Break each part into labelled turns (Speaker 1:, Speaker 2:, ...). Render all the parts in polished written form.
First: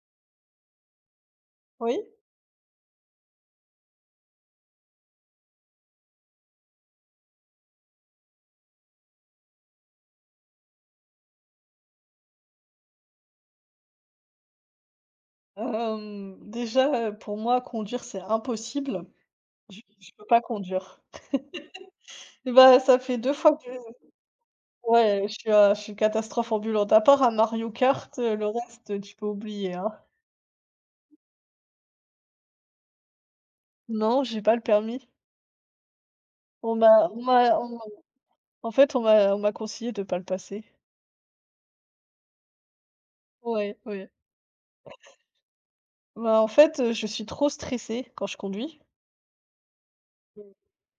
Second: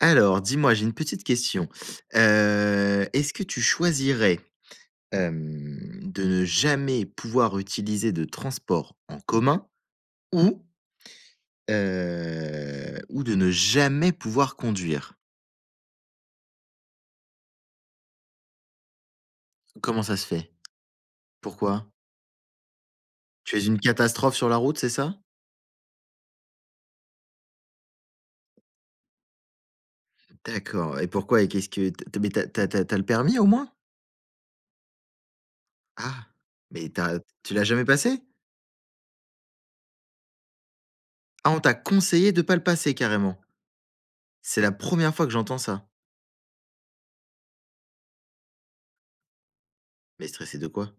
Speaker 1: Alors, dis-moi, j'ai une petite question.
Speaker 2: Oui,
Speaker 1: Est-ce que tu choisirais, de ne jamais pouvoir utiliser de transport en commun ou, ou de ne jamais pouvoir conduire?
Speaker 2: déjà, pour moi conduire c'est impossible. Je
Speaker 1: Comment
Speaker 2: je
Speaker 1: ça se
Speaker 2: peux pas
Speaker 1: fait?
Speaker 2: conduire.
Speaker 1: Pourquoi?
Speaker 2: Et ben, ça fait 2 fois
Speaker 1: Tu
Speaker 2: que
Speaker 1: es une catastrophe sur la route, c'est ça?
Speaker 2: ouais, je suis catastrophe ambulante. À part à Mario Kart, le reste, tu peux oublier, hein.
Speaker 1: D'accord et pourquoi et qu'est-ce que t mais t'as as tu as le permis au moins?
Speaker 2: Non, j'ai pas le permis.
Speaker 1: Ah,
Speaker 2: On
Speaker 1: mais
Speaker 2: m'a
Speaker 1: t'as
Speaker 2: on m'a
Speaker 1: tu l'as
Speaker 2: on m'a
Speaker 1: jamais passé?
Speaker 2: en fait, on m'a conseillé de pas le passer.
Speaker 1: Ah, on t'a conseillé de pas le passer carrément?
Speaker 2: Ouais, ouais.
Speaker 1: C'est la première fois que j'entends ça.
Speaker 2: Bah, en fait, je suis trop stressée quand je conduis.
Speaker 1: Mais stressé de quoi?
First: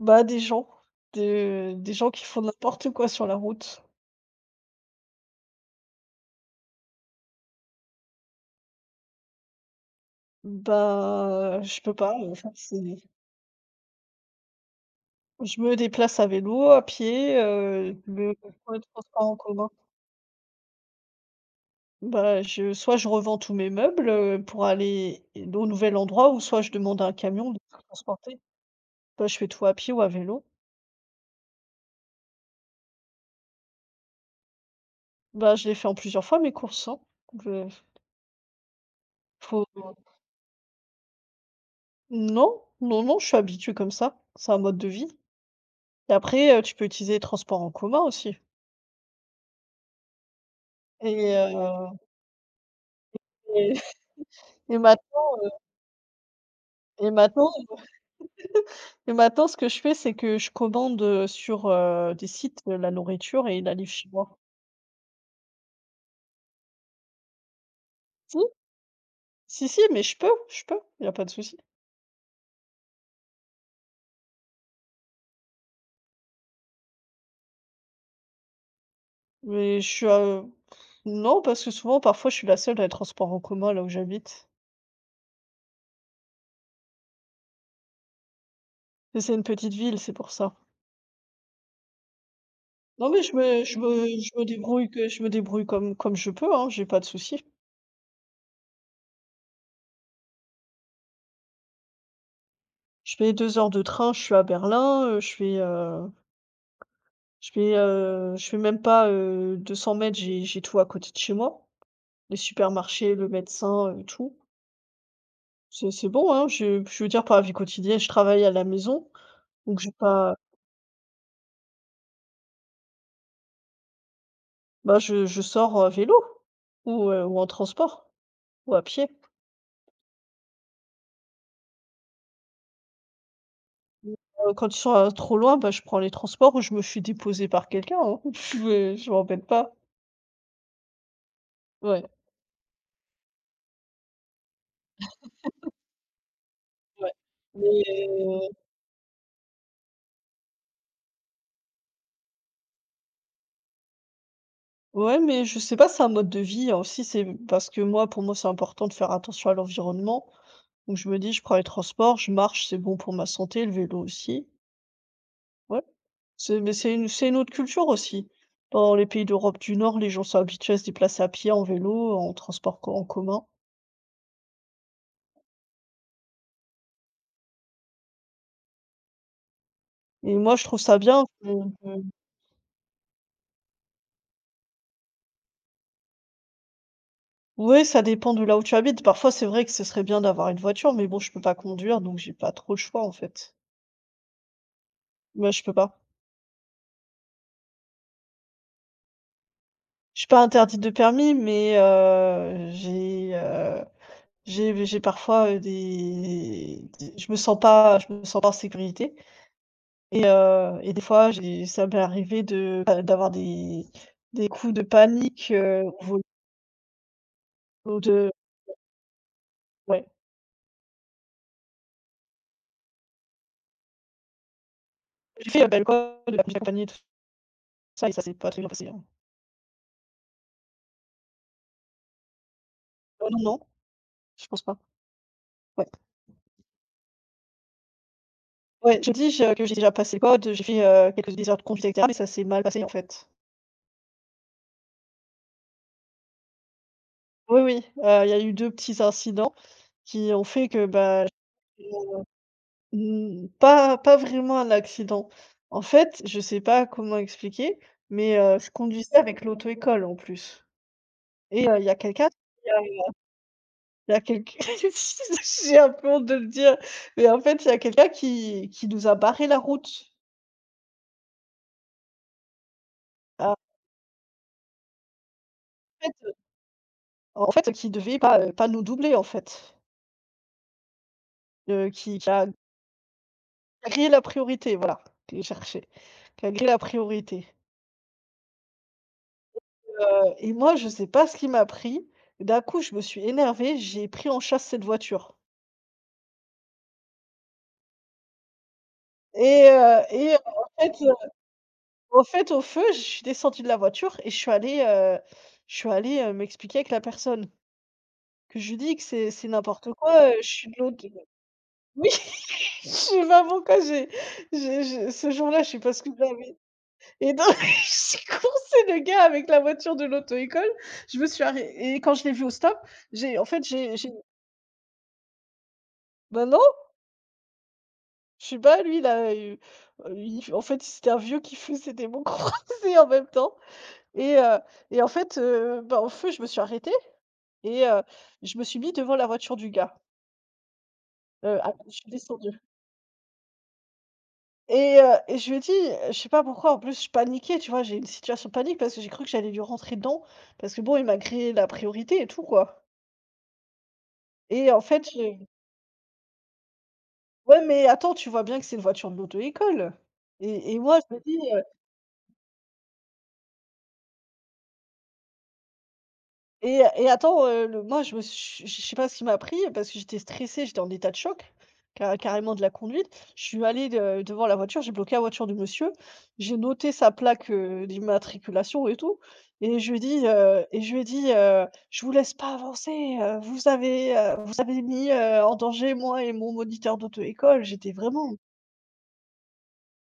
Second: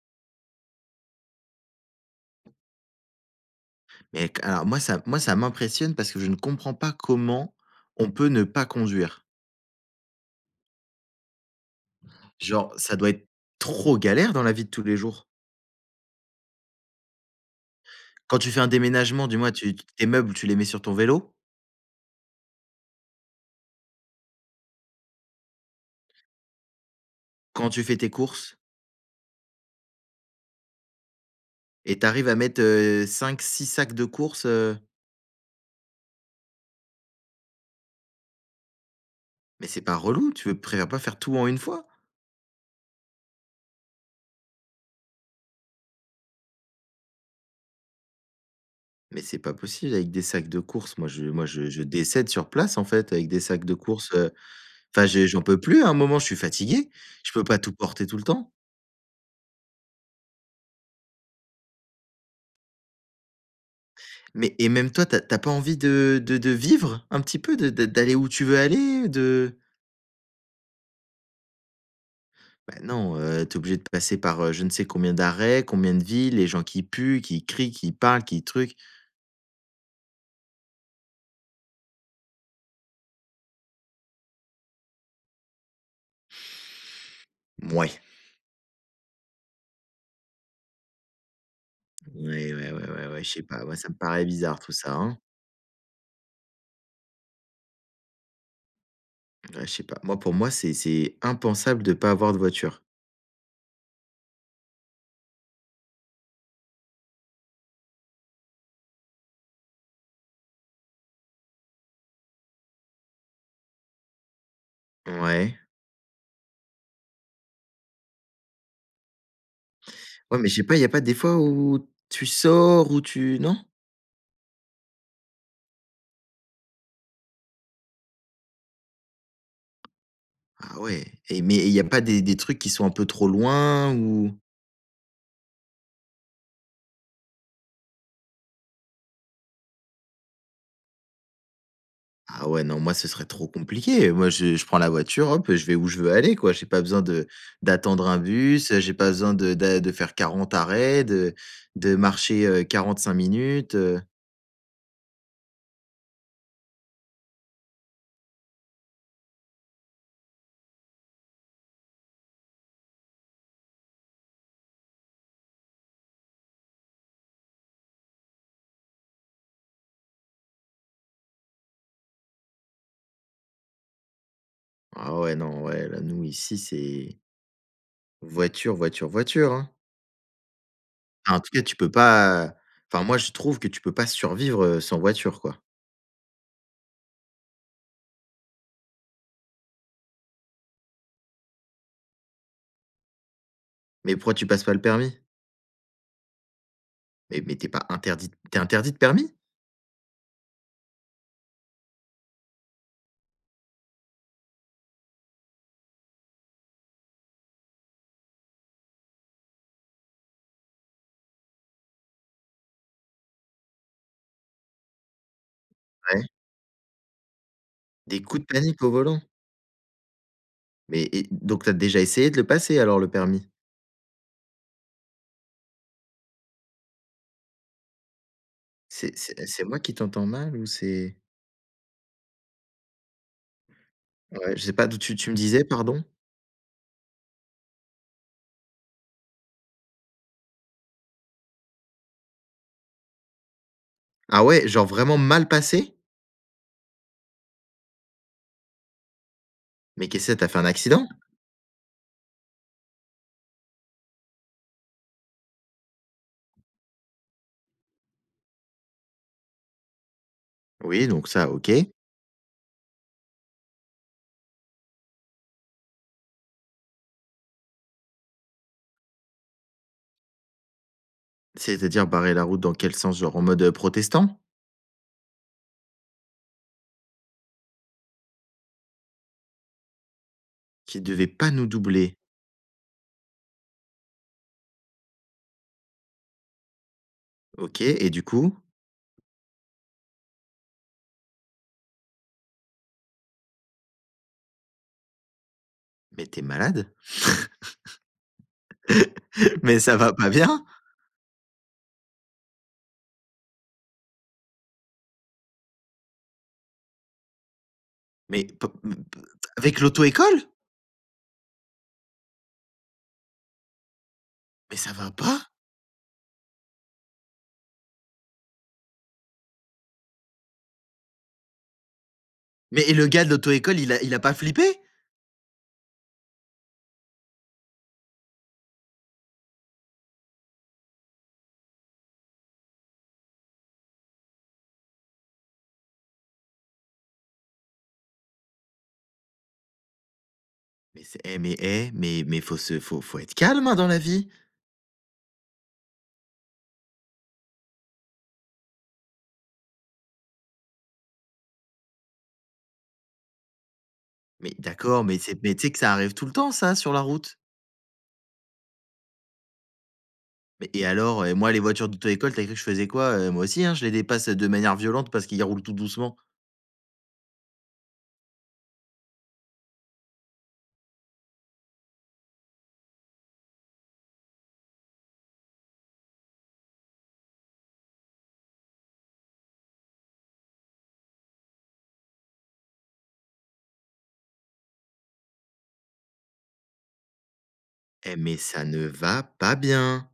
Speaker 2: Bah, de des gens qui font n'importe quoi sur la route.
Speaker 1: Mais q alors moi ça m'impressionne parce que je ne comprends pas comment on peut ne pas conduire.
Speaker 2: Bah, je peux pas, en fait,
Speaker 1: Genre,
Speaker 2: c'est.
Speaker 1: ça doit être trop galère dans la vie de tous les jours.
Speaker 2: Je me déplace à vélo, à pied, Mmh. Je me
Speaker 1: Quand tu fais un
Speaker 2: prends les transports
Speaker 1: déménagement,
Speaker 2: en
Speaker 1: du moins
Speaker 2: commun.
Speaker 1: tu tes meubles, tu les mets sur ton vélo.
Speaker 2: Bah, je soit je revends tous mes meubles, pour aller au nouvel endroit ou soit je demande à un camion de
Speaker 1: Quand
Speaker 2: tout
Speaker 1: tu fais tes
Speaker 2: transporter.
Speaker 1: courses
Speaker 2: Bah, je fais tout à pied ou à vélo.
Speaker 1: et t'arrives à mettre, cinq six sacs de courses,
Speaker 2: Bah, je l'ai fait en plusieurs fois mes courses, hein. Je
Speaker 1: mais c'est pas
Speaker 2: faut
Speaker 1: relou? Tu veux préfères pas faire tout en une fois?
Speaker 2: non, non, non, je suis habituée comme ça. C'est un mode de vie et après, tu peux utiliser les transports en commun aussi
Speaker 1: Mais c'est pas possible avec des sacs de courses. Moi je
Speaker 2: et
Speaker 1: moi je je
Speaker 2: heu
Speaker 1: décède sur place en fait avec des sacs
Speaker 2: et
Speaker 1: de courses,
Speaker 2: et ma
Speaker 1: enfin je j'en peux plus hein, à un moment, je suis fatigué.
Speaker 2: et
Speaker 1: Je peux
Speaker 2: maintenant
Speaker 1: pas tout porter tout le temps.
Speaker 2: et maintenant, ce que je fais, c'est que je commande, sur, des sites, la nourriture et ils la livrent chez moi.
Speaker 1: Mais et même toi, t'as as pas envie de vivre un petit peu, de d'aller où
Speaker 2: Si,
Speaker 1: tu veux aller, de
Speaker 2: si, si, mais je peux, il n'y a pas de souci.
Speaker 1: bah, non, tu obligé de passer par, je ne sais combien d'arrêts, combien de villes, les gens qui puent, qui crient, qui parlent, qui truc.
Speaker 2: Mais je suis, heu, non, parce que parfois, je suis la seule dans les transports en commun là où j'habite.
Speaker 1: Mouais.
Speaker 2: Mais c'est une petite ville, c'est pour ça.
Speaker 1: Ouais, ouais, ouais, ouais,
Speaker 2: Non, mais
Speaker 1: ouais, je sais pas, moi ça me paraît bizarre tout ça, hein.
Speaker 2: je me débrouille comme je peux, hein, j'ai pas de souci.
Speaker 1: Ouais, je sais pas. Moi, pour moi, c'est impensable de pas avoir de voiture.
Speaker 2: Je fais 2 heures de train, je suis à Berlin, je fais même pas, 200 mètres, j'ai tout à côté de chez moi. Les supermarchés, le médecin, tout.
Speaker 1: Ouais.
Speaker 2: C'est bon, hein, je veux dire pour la vie quotidienne, je travaille à la maison, donc j'ai pas.
Speaker 1: Ouais, mais je sais pas, il y a pas des fois où tu sors, où tu non?
Speaker 2: Bah, je sors à vélo ou en transport ou à pied.
Speaker 1: Ah ouais et mais il y a pas des trucs qui sont un peu trop loin
Speaker 2: Ou,
Speaker 1: ou
Speaker 2: quand ils sont, trop loin, bah, je prends les transports ou je me suis déposer par quelqu'un, hein. Je m'embête pas. Ouais,
Speaker 1: Ah ouais, non, moi, ce serait trop compliqué. Moi, je prends la voiture, hop, je vais où je veux aller, quoi. J'ai pas besoin
Speaker 2: ouais.
Speaker 1: de
Speaker 2: Mais
Speaker 1: d'attendre un
Speaker 2: euh,
Speaker 1: bus, j'ai pas besoin de d'a de faire 40 arrêts, de marcher, 45 minutes.
Speaker 2: ouais, mais je sais pas, c'est un mode de vie hein, aussi, c'est parce que moi, pour moi, c'est important de faire attention à l'environnement, donc je me dis: «Je prends les transports, je marche, c'est bon pour ma santé, le vélo aussi». Ouais, c'est une autre culture aussi. Dans les pays d'Europe du Nord, les gens sont habitués à se déplacer à pied, en vélo, en transport co en commun
Speaker 1: Ah ouais, non, ouais, là, nous, ici, c'est voiture, voiture, voiture, hein.
Speaker 2: et moi, je trouve ça bien.
Speaker 1: Ah, en tout cas,
Speaker 2: Oui,
Speaker 1: tu peux pas enfin, moi, je trouve que tu peux pas survivre, sans voiture, quoi.
Speaker 2: ça dépend de là où tu habites. Parfois, c'est vrai que ce serait bien d'avoir une voiture, mais bon, je peux pas conduire, donc j'ai pas trop le choix, en fait.
Speaker 1: Mais pourquoi tu passes pas le permis?
Speaker 2: Moi, je peux pas.
Speaker 1: Mais t'es pas interdit t'es interdit de permis?
Speaker 2: Je suis pas interdite de permis, mais j'ai parfois, des je me sens pas en sécurité. Et des fois, j'ai ça m'est arrivé de d'avoir des coups de panique, au
Speaker 1: Ouais.
Speaker 2: niveau
Speaker 1: Des
Speaker 2: de.
Speaker 1: coups de panique au volant.
Speaker 2: Ouais.
Speaker 1: Mais et donc t'as déjà essayé de le passer alors, le permis?
Speaker 2: J'ai fait, l'alcool, j'ai accompagné tout ça et ça s'est pas très bien passé, hein.
Speaker 1: C'est moi qui t'entends mal ou c'est
Speaker 2: Oh non, non, je
Speaker 1: ouais,
Speaker 2: pense
Speaker 1: je sais
Speaker 2: pas.
Speaker 1: pas d'où tu me disais,
Speaker 2: Ouais.
Speaker 1: pardon?
Speaker 2: Ouais, je dis je que j'ai déjà passé le code, j'ai fait, quelques des heures de conduite et cetera, mais ça s'est mal passé, en fait.
Speaker 1: Ah ouais, genre vraiment mal passé?
Speaker 2: Oui, oui, il y a eu 2 petits incidents
Speaker 1: Mais
Speaker 2: qui
Speaker 1: qu'est-ce que
Speaker 2: ont
Speaker 1: t'as fait un
Speaker 2: fait que,
Speaker 1: accident?
Speaker 2: bah, mmh, pas vraiment un accident. En fait, je sais pas comment expliquer, mais je conduisais avec l'auto-école, en plus.
Speaker 1: Oui, donc ça,
Speaker 2: Et
Speaker 1: OK.
Speaker 2: il y a quelqu'un qui, heu, il y a quelqu j'ai un peu honte de le dire, mais en fait, il y a quelqu'un qui nous a barré la route.
Speaker 1: C'est-à-dire barrer la route dans quel sens? Genre en
Speaker 2: Ah.
Speaker 1: mode, protestant?
Speaker 2: En fait, qui devait pas, pas nous doubler, en fait.
Speaker 1: Qui devait pas nous doubler.
Speaker 2: Qui a grillé la priorité, voilà, que je cherchais, qui a grillé la priorité.
Speaker 1: OK et du coup?
Speaker 2: Et moi, je sais pas ce qui m'a pris, d'un coup, je me suis énervée, j'ai pris en chasse cette voiture
Speaker 1: Mais t'es malade?
Speaker 2: et
Speaker 1: Mais ça
Speaker 2: heu
Speaker 1: va pas
Speaker 2: et heu, en
Speaker 1: bien?
Speaker 2: fait, heu, au feu, je suis descendue de la voiture et je suis allée, m'expliquer avec la personne.
Speaker 1: Mais
Speaker 2: Que
Speaker 1: p
Speaker 2: je
Speaker 1: p
Speaker 2: lui dis que c'est
Speaker 1: avec
Speaker 2: n'importe quoi,
Speaker 1: l'auto-école?
Speaker 2: je suis de l'autre oui, je sais pas pourquoi
Speaker 1: Mais ça
Speaker 2: j'ai
Speaker 1: va
Speaker 2: ce
Speaker 1: pas?
Speaker 2: jour-là, je sais pas ce que j'avais et donc j'ai coursé le gars avec la voiture de l'auto-école. Je me suis arrê et quand je l'ai vu au stop,
Speaker 1: Mais et le gars de
Speaker 2: j'ai en fait,
Speaker 1: l'auto-école, il a
Speaker 2: j'ai
Speaker 1: il a pas flippé?
Speaker 2: bah, non, je sais pas, lui, là, il f en fait, c'était un vieux qui faisait des mots croisés en même temps et heu et en fait, bah, au feu, je me suis arrêtée et je me suis mis devant la voiture du gars,
Speaker 1: Mais c'est
Speaker 2: je
Speaker 1: eh,
Speaker 2: suis
Speaker 1: mais faut
Speaker 2: descendue.
Speaker 1: se faut faut être calme, hein, dans la vie.
Speaker 2: Et je lui ai dit, je sais pas pourquoi, en plus je paniquais, tu vois? J'ai une situation de panique parce que j'ai cru que j'allais lui rentrer dedans, parce que bon, il m'a créé la priorité et tout, quoi.
Speaker 1: Mais
Speaker 2: Et en
Speaker 1: d'accord,
Speaker 2: fait,
Speaker 1: mais c'est
Speaker 2: je
Speaker 1: mais tu sais que ça arrive tout le temps ça sur la route?
Speaker 2: ouais, mais attends, tu vois bien que c'est une voiture de l'auto-école
Speaker 1: Mais
Speaker 2: et
Speaker 1: et
Speaker 2: moi je me
Speaker 1: alors? Et
Speaker 2: dis.
Speaker 1: moi les voitures d'auto-école, t'as as cru que je faisais quoi? Moi aussi, hein, je les dépasse, de manière violente parce qu'ils roulent tout doucement.
Speaker 2: Et attends, le moi je me suis je sais pas ce qui m'a pris parce que j'étais stressée, j'étais en état de choc, ca carrément de la conduite. Je suis allée de devant la voiture, j'ai bloqué la voiture du monsieur, j'ai noté sa plaque, d'immatriculation et tout et je lui ai dit, et je lui ai dit, «Je vous laisse pas avancer, vous avez mis, en danger moi et mon moniteur d'auto-école». J'étais
Speaker 1: Eh
Speaker 2: vraiment.
Speaker 1: mais ça ne va pas bien!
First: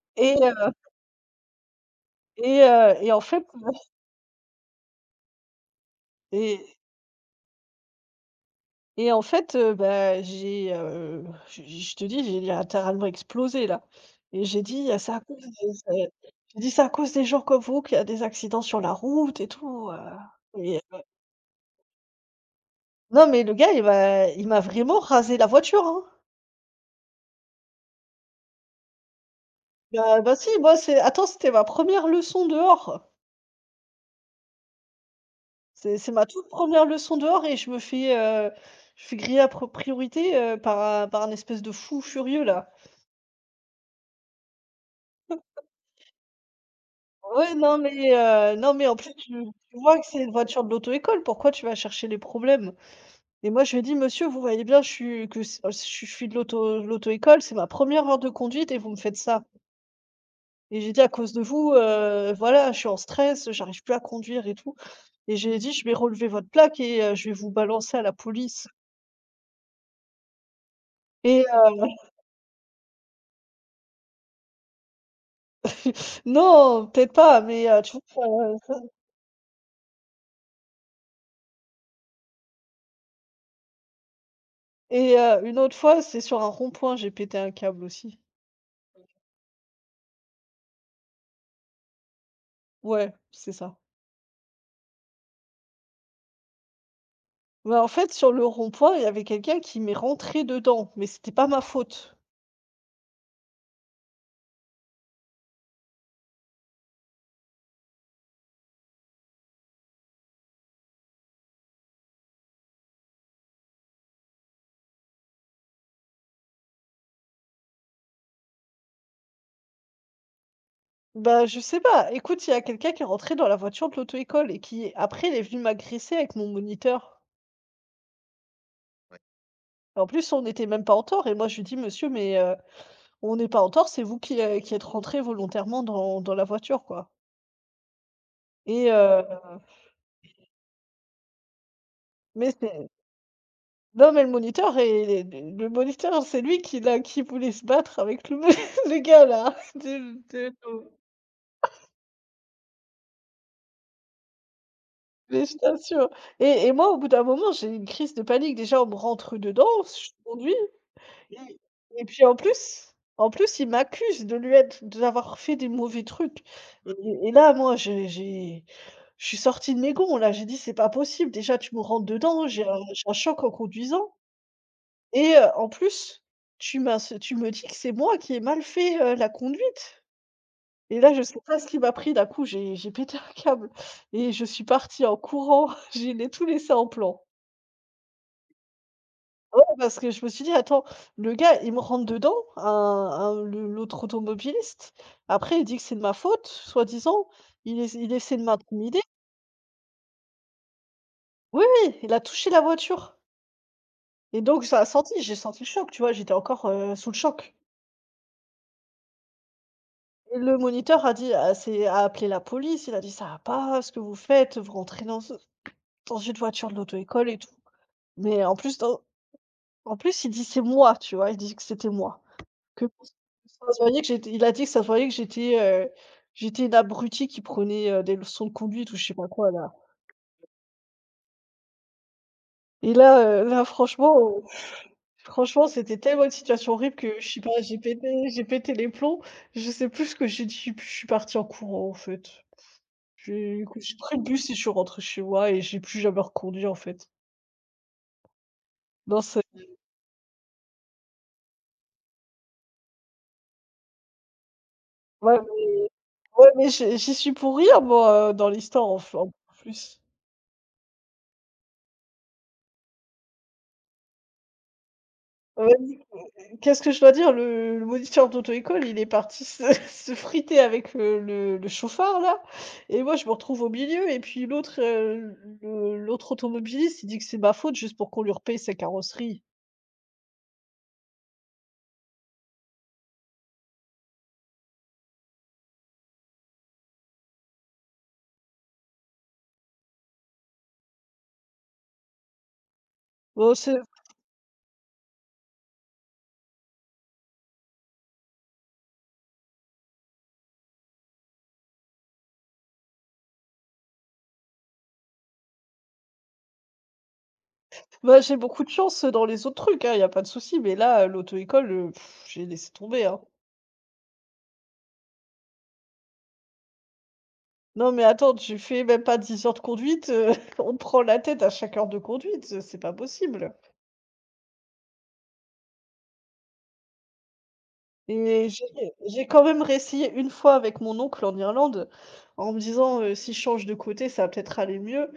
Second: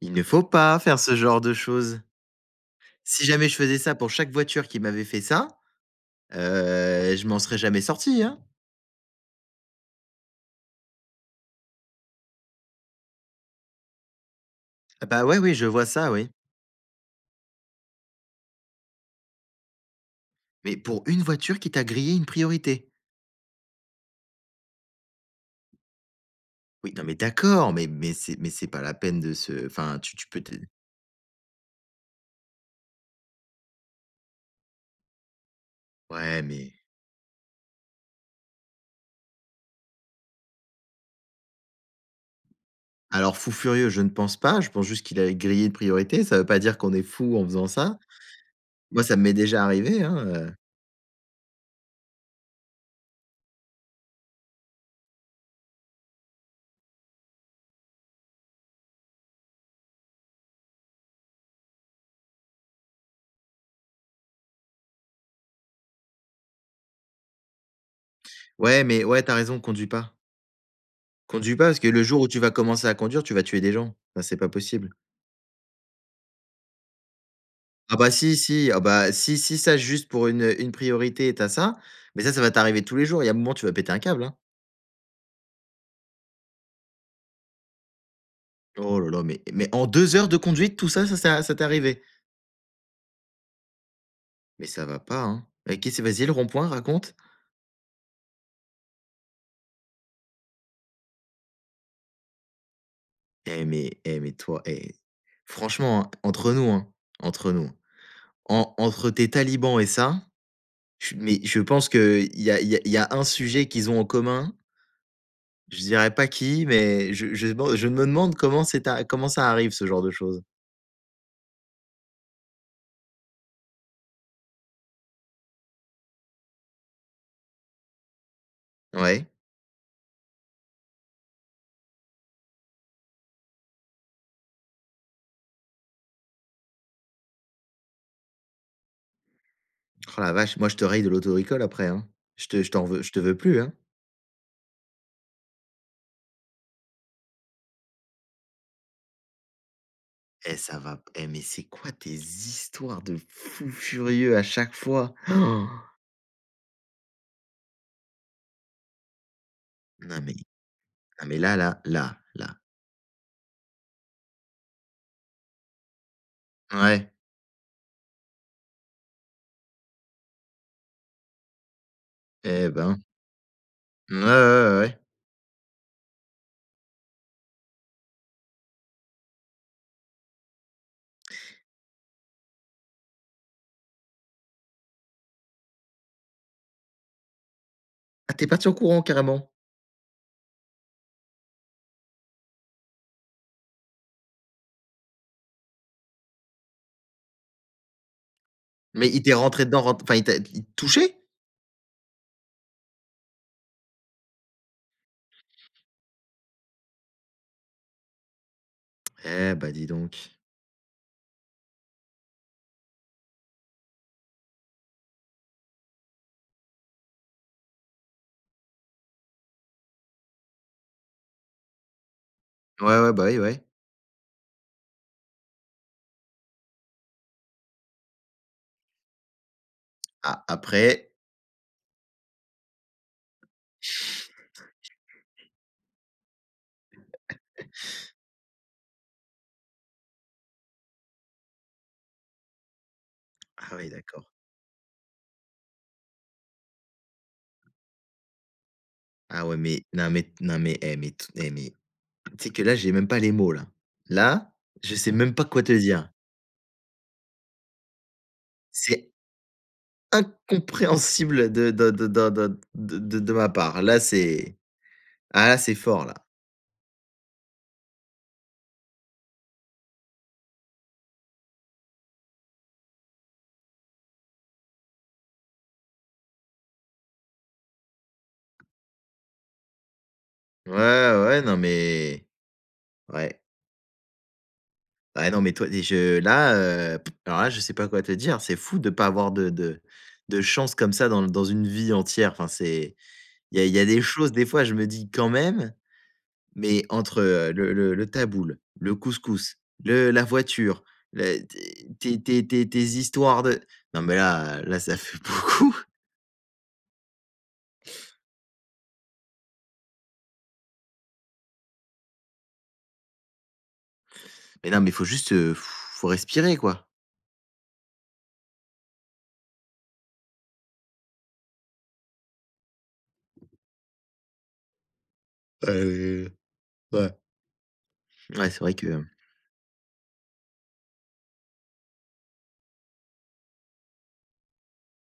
Speaker 1: Il ne
Speaker 2: et
Speaker 1: faut
Speaker 2: heu
Speaker 1: pas faire ce genre de choses.
Speaker 2: et en
Speaker 1: Si
Speaker 2: fait,
Speaker 1: jamais je faisais ça pour chaque voiture qui m'avait fait ça,
Speaker 2: et.
Speaker 1: je m'en serais jamais sorti, hein.
Speaker 2: Et en fait, je te dis, j'ai littéralement explosé là et j'ai dit:
Speaker 1: Ah
Speaker 2: C'est à
Speaker 1: bah,
Speaker 2: cause
Speaker 1: ouais, oui, je
Speaker 2: de
Speaker 1: vois
Speaker 2: c'est»
Speaker 1: ça, oui.
Speaker 2: j'ai dit: «C'est à cause des gens comme vous qu'il y a des accidents sur la route et tout,»
Speaker 1: Mais
Speaker 2: et euh,
Speaker 1: pour une voiture qui t'a grillé une priorité?
Speaker 2: non mais le gars, il m'a vraiment rasé la voiture, hein.
Speaker 1: Oui, non mais d'accord, mais c'est pas la peine de se enfin tu tu peux
Speaker 2: Si,
Speaker 1: te
Speaker 2: moi c'est attends, c'était ma première leçon dehors. C'est ma
Speaker 1: ouais
Speaker 2: toute
Speaker 1: mais
Speaker 2: première leçon dehors et je me fais, je fais griller à pro priorité, par un espèce de fou furieux là.
Speaker 1: alors fou furieux, je ne pense pas, je pense juste qu'il a grillé une priorité, ça veut pas dire qu'on est fou en
Speaker 2: Ouais,
Speaker 1: faisant
Speaker 2: non, mais
Speaker 1: ça.
Speaker 2: non, mais en
Speaker 1: Moi,
Speaker 2: plus,
Speaker 1: ça m'est déjà
Speaker 2: tu vois
Speaker 1: arrivé,
Speaker 2: que
Speaker 1: hein,
Speaker 2: c'est une
Speaker 1: heu.
Speaker 2: voiture de l'auto-école, pourquoi tu vas chercher les problèmes? Et moi, je lui ai dit: «Monsieur, vous voyez bien, je suis de l'auto-école, c'est ma première heure de conduite et vous me faites ça. Et j'ai dit à cause de vous, voilà, je suis en stress, j'arrive plus à conduire et tout. Et j'ai dit: "Je vais relever votre plaque et je vais vous balancer à la police"
Speaker 1: Ouais, mais ouais, tu as raison, conduis pas.
Speaker 2: et
Speaker 1: Conduis pas
Speaker 2: heu,
Speaker 1: parce que le jour où tu vas commencer à conduire, tu vas tuer des gens. Enfin, c'est pas possible.
Speaker 2: non, peut-être pas, mais tu
Speaker 1: Ah bah
Speaker 2: vois?
Speaker 1: si, si, ah bah si, si ça juste pour une priorité, tu as ça, mais ça va t'arriver tous les jours. Il y a un moment, tu vas péter un câble, hein.
Speaker 2: Et une autre fois, c'est sur un rond-point, j'ai pété un câble aussi.
Speaker 1: Oh là là, mais en 2 heures de conduite, tout ça, ça t'est arrivé?
Speaker 2: Ouais, c'est ça.
Speaker 1: Mais ça va pas, hein. Mais qu'est-ce vas-y, le rond-point, raconte?
Speaker 2: Bah, en fait, sur le rond-point, il y avait quelqu'un qui m'est rentré dedans, mais c'était pas ma faute.
Speaker 1: Eh mais toi, eh, franchement, hein, entre nous, en entre tes talibans et ça, je mais je pense qu'il y a il y a il y a un sujet qu'ils ont en commun, je dirais pas qui, mais je me demande comment c'est a comment ça arrive ce genre de choses?
Speaker 2: Bah, je sais pas. Écoute, il y a quelqu'un qui est rentré dans la voiture de l'auto-école et qui, après, il est venu m'agresser avec mon moniteur.
Speaker 1: Ouais.
Speaker 2: En plus, on n'était même pas en tort. Et moi, je lui dis, monsieur, mais on n'est pas en tort, c'est vous qui êtes rentré volontairement dans la voiture, quoi. Et euh,
Speaker 1: Oh la vache, moi je te raye de l'autoricole après, hein. Je
Speaker 2: mais
Speaker 1: te je t'en
Speaker 2: c'est...
Speaker 1: veux je te veux plus, hein.
Speaker 2: Non, mais le moniteur, c'est lui qui, là, qui voulait se battre avec le gars, là, de-.
Speaker 1: Eh ça va p eh mais c'est quoi tes histoires de fous furieux à chaque fois?
Speaker 2: Mais je
Speaker 1: Oh,
Speaker 2: t'assure et moi, au bout d'un moment, j'ai une crise de panique. Déjà, on me rentre dedans, je
Speaker 1: non mais
Speaker 2: conduis
Speaker 1: non mais là
Speaker 2: et
Speaker 1: là
Speaker 2: et
Speaker 1: là
Speaker 2: puis,
Speaker 1: là.
Speaker 2: en plus, il m'accuse de lui être d'avoir fait des mauvais trucs
Speaker 1: Ouais,
Speaker 2: et là, moi, j'ai je suis sortie de mes gonds, là. J'ai dit: «C'est pas possible. Déjà, tu me rentres dedans,
Speaker 1: eh ben.
Speaker 2: j'ai un choc en conduisant
Speaker 1: Ouais, ouais, ouais, ouais.
Speaker 2: et en plus, tu me dis que c'est moi qui ai mal fait, la conduite» et là, je sais pas ce qui m'a pris. D'un coup, j'ai pété un câble et je suis partie en courant. J'ai les tout laissé en plan.
Speaker 1: Ah, t'es parti au courant carrément?
Speaker 2: Ouais, parce que je me suis dit: «Attends, le gars, il me rentre dedans, un le l'autre automobiliste. Après, il dit que c'est de ma faute, soi-disant. Il essaie de m'intimider».
Speaker 1: Mais il t'est rentré dedans, rent enfin il te touchait?
Speaker 2: Oui, oui, il a touché la voiture et donc ça a senti, j'ai senti le choc, tu vois? J'étais encore, sous le choc
Speaker 1: Eh bah, dis donc.
Speaker 2: et le moniteur a appelé la police. Il a dit: «Ça va pas ce que vous faites, vous rentrez dans une voiture de l'auto-école et tout». Mais en plus dans En plus, il dit: «C'est moi», tu vois? Il dit que c'était moi. Que
Speaker 1: Ouais, ouais,
Speaker 2: penses
Speaker 1: bah, oui, ouais.
Speaker 2: ça se voyait que j'étais Il a dit que ça se voyait que j'étais, j'étais une abrutie qui prenait, des leçons de conduite ou je sais pas quoi là.
Speaker 1: Ah, après?
Speaker 2: Et là, là franchement c'était tellement une situation horrible que je sais pas, j'ai pété les plombs. Je sais plus ce que j'ai dit, puis je suis partie en courant en fait. J'ai
Speaker 1: Ah oui,
Speaker 2: j'ai pris le
Speaker 1: d'accord.
Speaker 2: bus et je suis rentrée chez moi et j'ai plus jamais reconduit en fait. Non c'est
Speaker 1: Ah ouais, mais non, mais non, mais eh mais t eh mais tu sais que là, j'ai même pas les mots là. Là, je sais même
Speaker 2: ouais,
Speaker 1: pas quoi te dire.
Speaker 2: ouais mais j'y suis pour rire moi, dans l'histoire
Speaker 1: C'est
Speaker 2: en plus.
Speaker 1: incompréhensible de ma part. Là, c'est ah là,
Speaker 2: Ouais.
Speaker 1: c'est fort là.
Speaker 2: Qu'est-ce que je dois dire? Le moniteur d'auto-école, il est parti se se friter avec, le chauffard là et moi je me retrouve au milieu et puis l'autre automobiliste, il dit que c'est ma faute juste pour qu'on lui repaye sa carrosserie.
Speaker 1: Ouais, ouais, non mais ouais. Ouais, non, mais toi et je là, alors là, je sais pas quoi te dire. C'est fou de pas avoir de chance comme ça dans une vie entière. Enfin, c'est
Speaker 2: Bon
Speaker 1: il y a
Speaker 2: c'est
Speaker 1: des choses, des fois, je me dis: «Quand même», mais entre, le taboul, le couscous, le la voiture, le tes histoires de non, mais là là, ça fait beaucoup.
Speaker 2: bah, j'ai beaucoup de chance dans les autres trucs, hein, il y a pas de souci, mais là, l'auto-école, j'ai laissé tomber, hein.
Speaker 1: Mais non, mais il faut juste, faut respirer, quoi.
Speaker 2: Non mais attends, tu fais même pas 10 heures de conduite, on te prend la tête à chaque heure de conduite, c'est pas possible.
Speaker 1: Ouais.
Speaker 2: Et
Speaker 1: Ouais, c'est
Speaker 2: j'ai
Speaker 1: vrai que
Speaker 2: j'ai quand même réessayé une fois avec mon oncle en Irlande, en me disant, «Si je change de côté, ça va peut-être aller mieux»,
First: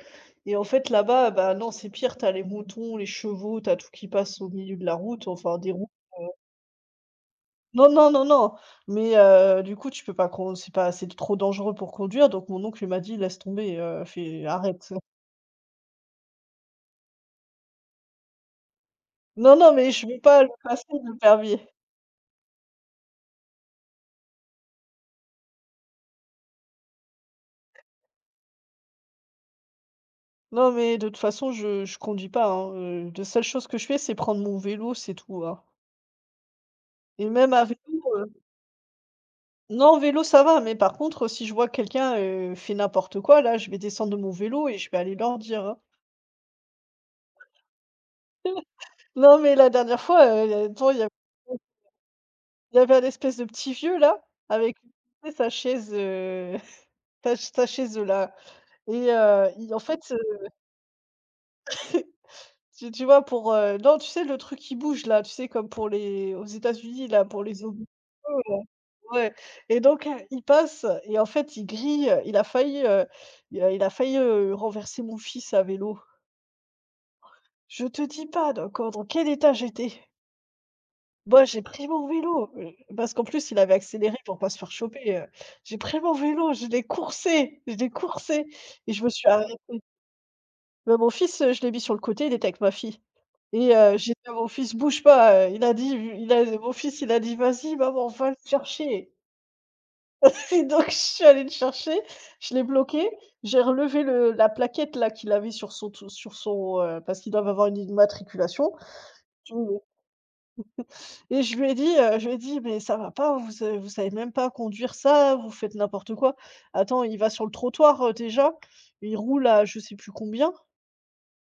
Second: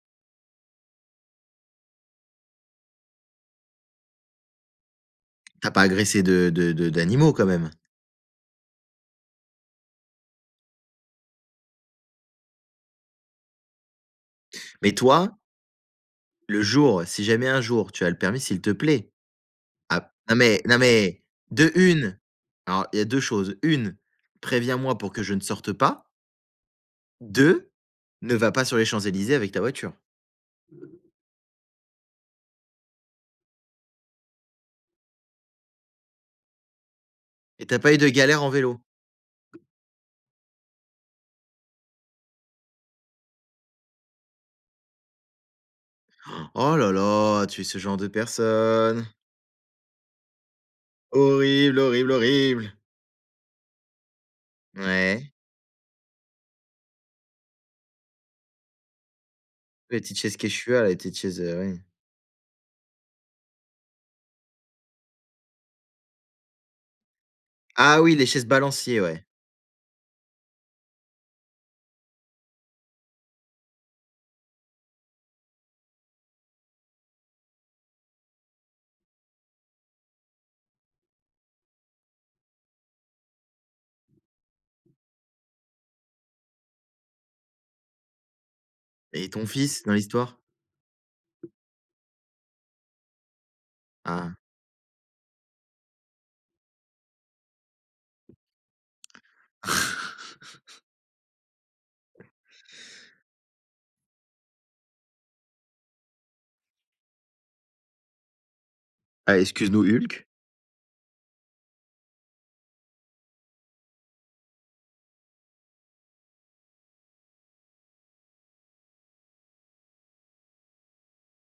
Speaker 2: et en fait là-bas, bah, non, c'est pire, tu as les moutons, les chevaux, tu as tout qui passe au milieu de la route, enfin
Speaker 1: tu
Speaker 2: des
Speaker 1: as pas
Speaker 2: routes
Speaker 1: agressé de d'animaux quand même.
Speaker 2: non, non, non, non, mais du coup, tu peux pas con c'est pas c'est trop dangereux pour conduire, donc mon oncle, il m'a dit: «Laisse tomber, fais arrête».
Speaker 1: Mais toi, le jour, si jamais un jour tu as le permis, s'il te plaît
Speaker 2: Non, non, mais je
Speaker 1: ah,
Speaker 2: veux
Speaker 1: non
Speaker 2: pas le
Speaker 1: mais non
Speaker 2: passer le
Speaker 1: mais,
Speaker 2: permis.
Speaker 1: de une alors il y a 2 choses. Une, préviens-moi pour que je ne sorte pas. Deux, ne va pas sur les Champs-Élysées avec ta voiture.
Speaker 2: Non, mais de toute façon, je conduis pas, hein, la seule chose que je fais, c'est prendre mon vélo, c'est tout, hein, et même à
Speaker 1: Et t'as pas eu de
Speaker 2: vélo, heu.
Speaker 1: galère en vélo?
Speaker 2: Non, en vélo, ça va, mais par contre, si je vois quelqu'un, fait n'importe quoi, là, je vais descendre de mon vélo et je vais aller leur dire, hein.
Speaker 1: Oh là là, tu es ce genre de personne.
Speaker 2: Non, mais la dernière fois, il y a
Speaker 1: Horrible, horrible, horrible.
Speaker 2: il y avait un espèce de petit vieux, là, avec, tu sais,
Speaker 1: Ouais,
Speaker 2: sa chaise, sa chaise, là et
Speaker 1: les petites chaises Quechua, là, les petites chaises, oui.
Speaker 2: tu vois, pour, non, tu sais, le truc qui bouge, là, tu sais, comme pour les aux États-Unis, là, pour les hôpitaux,
Speaker 1: Ah oui, les chaises
Speaker 2: là,
Speaker 1: balanciers, ouais.
Speaker 2: ouais. Et donc il passe et en fait, il grille, il a failli, renverser mon fils à vélo. Je te dis pas dans quel état j'étais. Moi, j'ai pris mon vélo, parce qu'en plus, il avait accéléré pour pas se faire choper. J'ai pris mon vélo, je l'ai coursé et je me suis
Speaker 1: Et ton
Speaker 2: arrêtée.
Speaker 1: fils dans l'histoire?
Speaker 2: Bah, mon fils, je l'ai mis sur le côté, il était avec ma fille et j'ai dit à
Speaker 1: Ah.
Speaker 2: mon fils: «Bouge pas», il a dit il a mon fils, il a dit: «Vas-y maman, va le chercher». Et donc je suis allée le chercher, je l'ai bloqué, j'ai relevé le la plaquette là qu'il avait sur son tou sur son, parce qu'ils doivent avoir une immatriculation.
Speaker 1: Ah,
Speaker 2: Je
Speaker 1: excuse nous Hulk.
Speaker 2: Et je lui ai dit, «Mais ça va pas, vous savez même pas conduire ça, vous faites n'importe quoi. Attends, il va sur le trottoir, déjà, il roule à je sais plus combien,